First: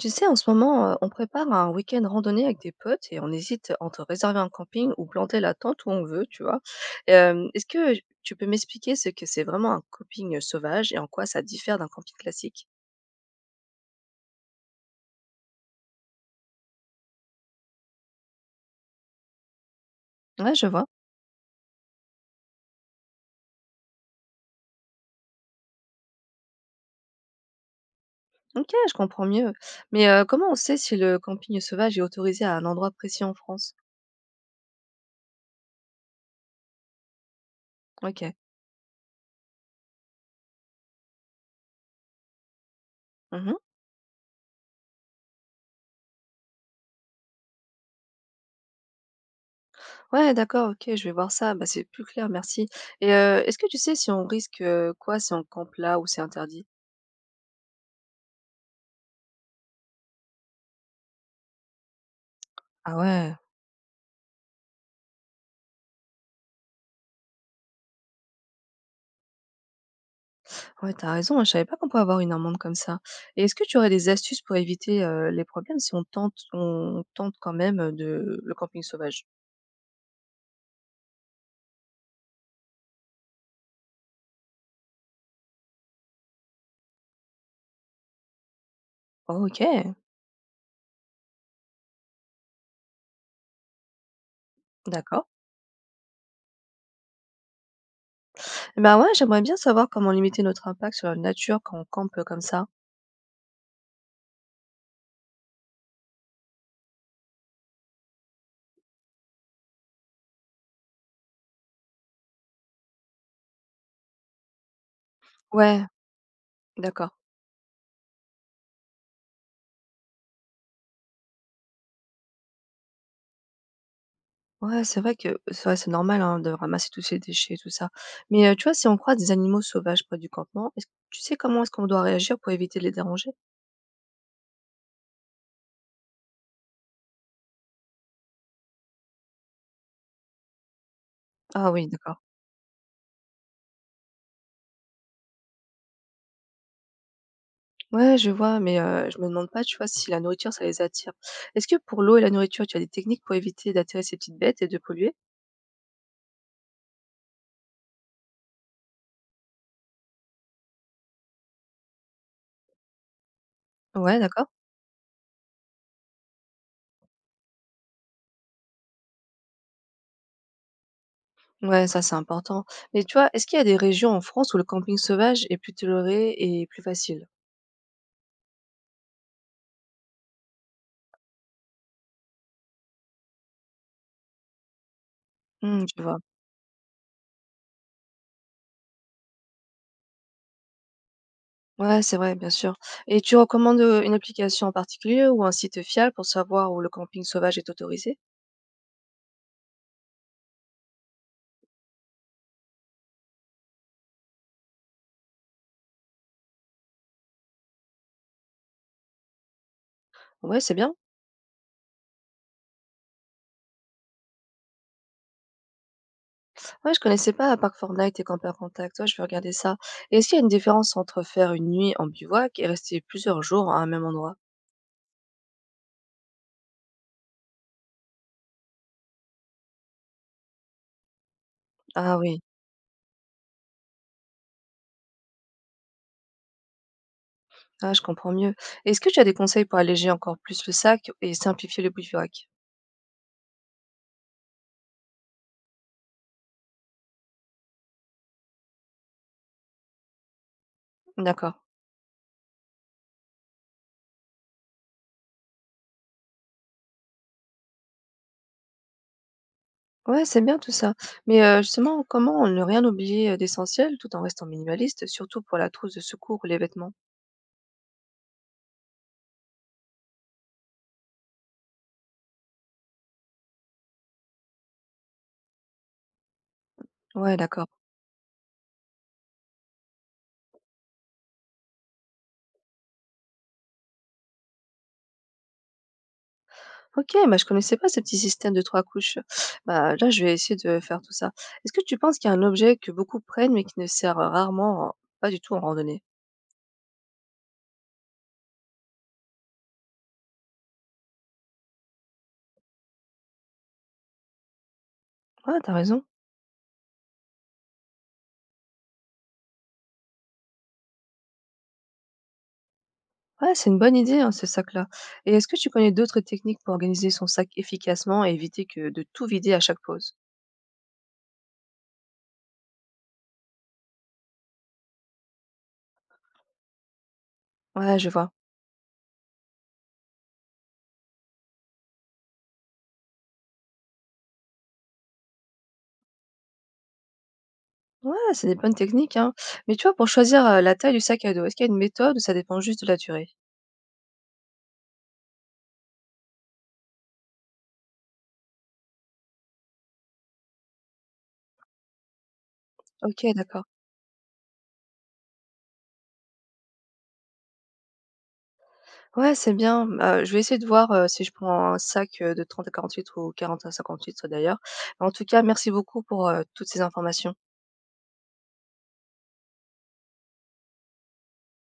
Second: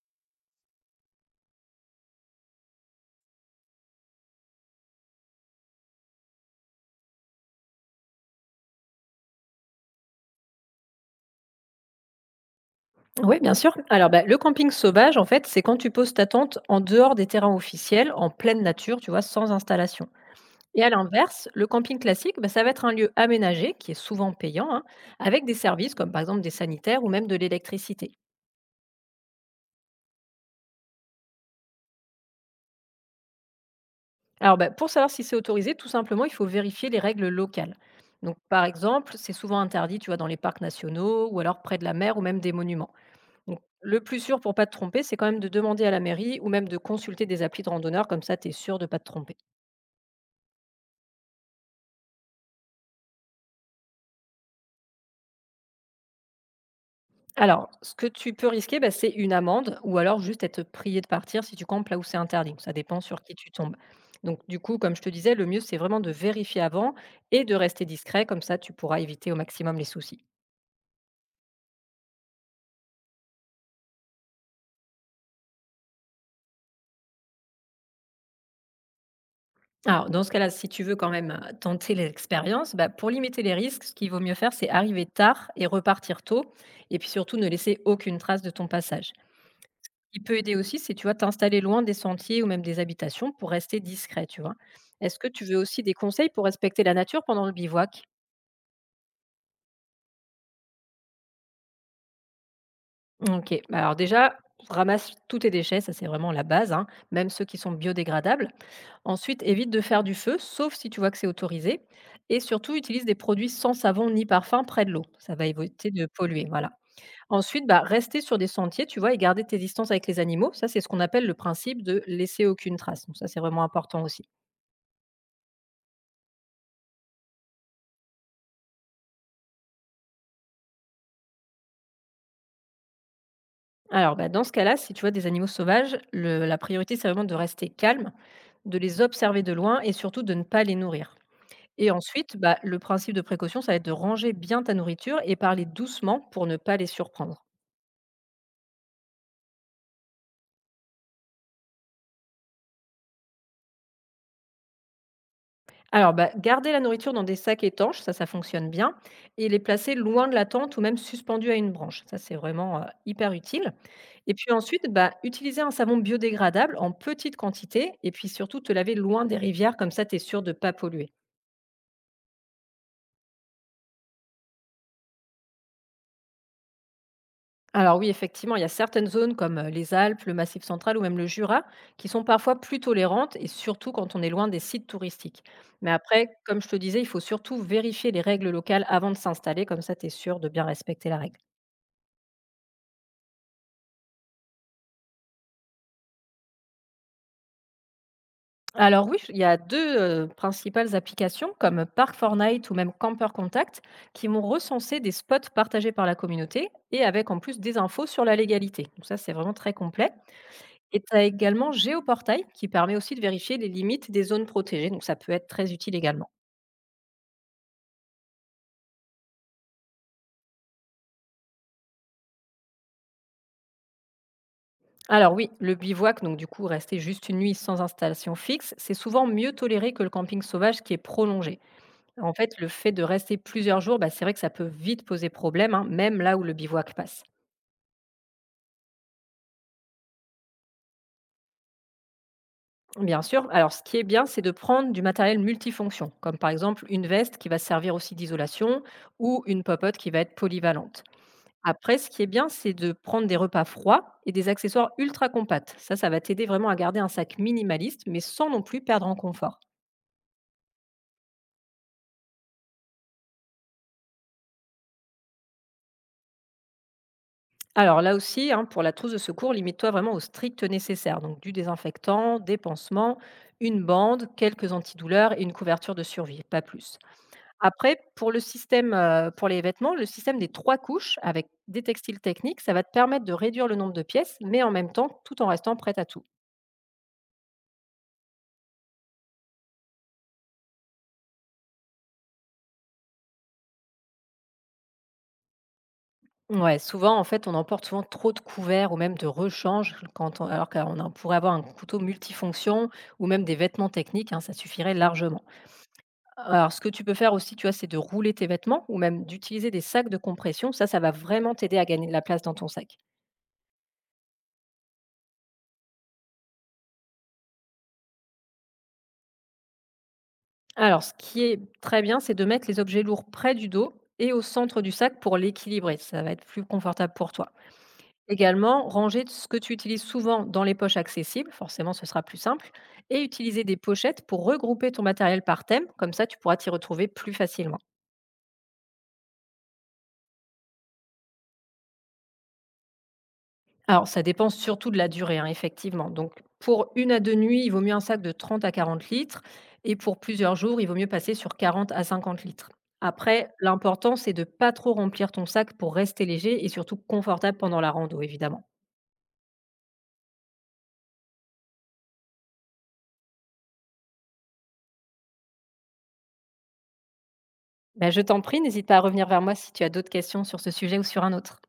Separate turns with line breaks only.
Tu sais, en ce moment, on prépare un week-end randonnée avec des potes et on hésite entre réserver un camping ou planter la tente où on veut, tu vois. Est-ce que tu peux m'expliquer ce que c'est vraiment un camping sauvage et en quoi ça diffère d'un camping classique?
Oui, bien sûr. Alors, le camping sauvage, en fait, c'est quand tu poses ta tente en dehors des terrains officiels, en pleine nature, tu vois, sans installation.
Ouais, je
Et
vois.
à l'inverse, le camping classique, ça va être un lieu aménagé, qui est souvent payant, hein, avec des services comme par exemple des sanitaires ou même de l'électricité.
Ok, je comprends mieux. Mais comment on sait si le camping sauvage est autorisé à un endroit précis en France?
Alors, pour savoir si c'est autorisé, tout simplement, il faut vérifier les règles locales.
Ok.
Donc, par exemple, c'est souvent interdit, tu vois, dans les parcs nationaux ou alors près de la mer ou même des monuments.
Mhm.
Donc, le plus sûr pour pas te tromper, c'est quand même de demander à la mairie ou même de consulter des applis de randonneurs, comme ça, tu es sûr de pas te tromper.
Ouais, d'accord, ok, je vais voir ça. Bah, c'est plus clair, merci. Et est-ce que tu sais si on risque quoi si on campe là ou c'est interdit?
Alors, ce que tu peux risquer, c'est une amende ou alors juste être prié de partir si tu campes là où c'est interdit. Donc, ça
Ah
dépend sur
ouais.
qui tu tombes. Donc, du coup, comme je te disais, le mieux, c'est vraiment de vérifier avant et de rester discret. Comme ça, tu pourras éviter au maximum les soucis.
Ouais, t'as raison, hein, je savais pas qu'on pouvait avoir une amende comme ça. Et est-ce que tu aurais des astuces pour éviter, les problèmes si on tente quand même, de le camping sauvage?
Alors, dans ce cas-là, si tu veux quand même tenter l'expérience, pour limiter les risques, ce qu'il vaut mieux faire, c'est arriver tard et repartir tôt. Et puis surtout, ne laisser aucune trace de ton passage.
Oh, OK,
Qui peut aider aussi, c'est, tu vois, t'installer loin des sentiers ou même des habitations pour rester discret, tu vois? Est-ce
d'accord.
que tu veux aussi des conseils pour respecter la nature pendant le bivouac?
Bah, ouais, j'aimerais bien savoir comment limiter notre impact sur la nature quand on campe, comme ça.
OK. Bah, alors déjà, ramasse tous tes déchets, ça c'est vraiment la base, hein, même ceux qui sont biodégradables. Ensuite, évite de faire du feu, sauf si tu vois que c'est autorisé. Et surtout, utilise des produits sans savon ni parfum près de l'eau. Ça va
Ouais,
éviter de polluer, voilà.
d'accord.
Ensuite, rester sur des sentiers, tu vois, et garder tes distances avec les animaux. Ça, c'est ce qu'on appelle le principe de laisser aucune trace. Donc ça, c'est vraiment important aussi.
Ouais, c'est vrai que c'est vrai, c'est normal, hein, de ramasser tous ces déchets et tout ça. Mais, tu vois, si on croise des animaux sauvages près du campement, est-ce que tu sais comment est-ce qu'on doit réagir pour éviter de les déranger?
Alors, dans ce cas-là, si tu vois des animaux sauvages, la priorité, c'est vraiment de rester calme, de les observer de loin et surtout de ne pas les nourrir.
Ah oui,
Et
d'accord.
ensuite, le principe de précaution, ça va être de ranger bien ta nourriture et parler doucement pour ne pas les surprendre.
Ouais, je vois, mais je me demande pas, tu vois, si la nourriture, ça les attire. Est-ce que pour l'eau et la nourriture, tu as des techniques pour éviter d'attirer ces petites bêtes et de polluer?
Alors, garder la nourriture dans des sacs étanches, ça fonctionne bien. Et les placer loin de la tente ou même suspendu à une branche. Ça, c'est vraiment hyper utile.
Ouais,
Et
d'accord.
puis ensuite, utiliser un savon biodégradable en petite quantité. Et puis surtout, te laver loin des rivières, comme ça, tu es sûr de ne pas polluer.
Ouais, ça, c'est important. Mais tu vois, est-ce qu'il y a des régions en France où le camping sauvage est plus toléré et plus facile?
Alors oui, effectivement, il y a certaines zones comme les Alpes, le Massif central ou même le Jura qui sont parfois plus tolérantes et surtout quand on est loin des sites touristiques.
Mmh,
Mais
je vois.
après, comme je te disais, il faut surtout vérifier les règles locales avant de s'installer, comme ça tu es sûr de bien respecter la règle.
Ouais, c'est vrai, bien sûr. Et tu recommandes, une application en particulier ou un site fiable pour savoir où le camping sauvage est autorisé?
Alors oui, il y a deux principales applications comme Park 4 night ou même Camper Contact qui vont recenser des spots partagés par la communauté et avec en plus des infos sur la légalité. Donc ça, c'est vraiment très complet.
Ouais, c'est bien.
Et tu as également Géoportail qui permet aussi de vérifier les limites des zones protégées, donc ça peut être très utile également.
Ouais, je connaissais pas à part Fortnite et Camper Contact. Ouais, je vais regarder ça. Et est-ce qu'il y a une différence entre faire une nuit en bivouac et rester plusieurs jours à un même endroit?
Alors oui, le bivouac, donc du coup rester juste une nuit sans installation fixe, c'est souvent mieux toléré que le camping sauvage qui est prolongé.
Ah
En
oui,
fait, le fait de rester plusieurs jours, c'est vrai que ça peut vite poser problème, hein, même là où le bivouac passe.
ah, je comprends mieux. Est-ce que tu as des conseils pour alléger encore plus le sac et simplifier le bivouac?
Bien sûr, alors ce qui est bien, c'est de prendre du matériel multifonction, comme par exemple une veste qui va servir aussi d'isolation ou une popote qui va être polyvalente.
D'accord.
Après, ce qui est bien, c'est de prendre des repas froids et des accessoires ultra compacts. Ça va t'aider vraiment à garder un sac minimaliste, mais sans non plus perdre en confort.
Ouais, c'est bien tout ça. Mais justement, comment ne rien oublier d'essentiel tout en restant minimaliste, surtout pour la trousse de secours ou les vêtements?
Alors là aussi, hein, pour la trousse de secours, limite-toi vraiment au strict nécessaire. Donc du désinfectant, des pansements, une bande, quelques antidouleurs et une couverture de survie, pas plus.
Ouais, d'accord.
Après, pour les vêtements, le système des trois couches avec des textiles techniques, ça va te permettre de réduire le nombre de pièces, mais en même temps, tout en restant prête à tout.
OK, bah, je connaissais pas ce petit système de 3 couches. Bah, là, je vais essayer de faire tout ça. Est-ce que tu penses qu'il y a un objet que beaucoup prennent mais qui ne sert rarement, pas du tout en randonnée?
Ouais, souvent, en fait, on emporte souvent trop de couverts ou même de rechange, alors qu'on en pourrait avoir un couteau multifonction ou même des vêtements techniques, hein, ça suffirait largement.
Ouais, t'as raison.
Alors, ce que tu peux faire aussi, tu vois, c'est de rouler tes vêtements ou même d'utiliser des sacs de compression. Ça va vraiment t'aider à gagner de la place dans ton sac.
Ouais, c'est une bonne idée, hein, ce sac-là. Et est-ce que tu connais d'autres techniques pour organiser son sac efficacement et éviter que de tout vider à chaque pause?
Alors, ce qui est très bien, c'est de mettre les objets lourds près du dos et au centre du sac pour l'équilibrer. Ça va être plus confortable pour toi.
Ouais, je vois.
Également, ranger ce que tu utilises souvent dans les poches accessibles, forcément ce sera plus simple, et utiliser des pochettes pour regrouper ton matériel par thème, comme ça tu pourras t'y retrouver plus facilement.
Ouais, c'est des bonnes techniques, hein. Mais tu vois, pour choisir la taille du sac à dos, est-ce qu'il y a une méthode ou ça dépend juste de la durée?
Alors ça dépend surtout de la durée, hein, effectivement. Donc pour une à deux nuits, il vaut mieux un sac de 30 à 40 litres, et pour plusieurs jours, il vaut mieux passer sur 40 à 50 litres.
Ok,
Après,
d'accord.
l'important, c'est de ne pas trop remplir ton sac pour rester léger et surtout confortable pendant la rando, évidemment.
Ouais, c'est bien. Je vais essayer de voir, si je prends un sac, de 30 à 48 ou 40 à 58 d'ailleurs. En tout cas, merci beaucoup pour, toutes ces informations.
Ben, je t'en prie, n'hésite pas à revenir vers moi si tu as d'autres questions sur ce sujet ou sur un autre.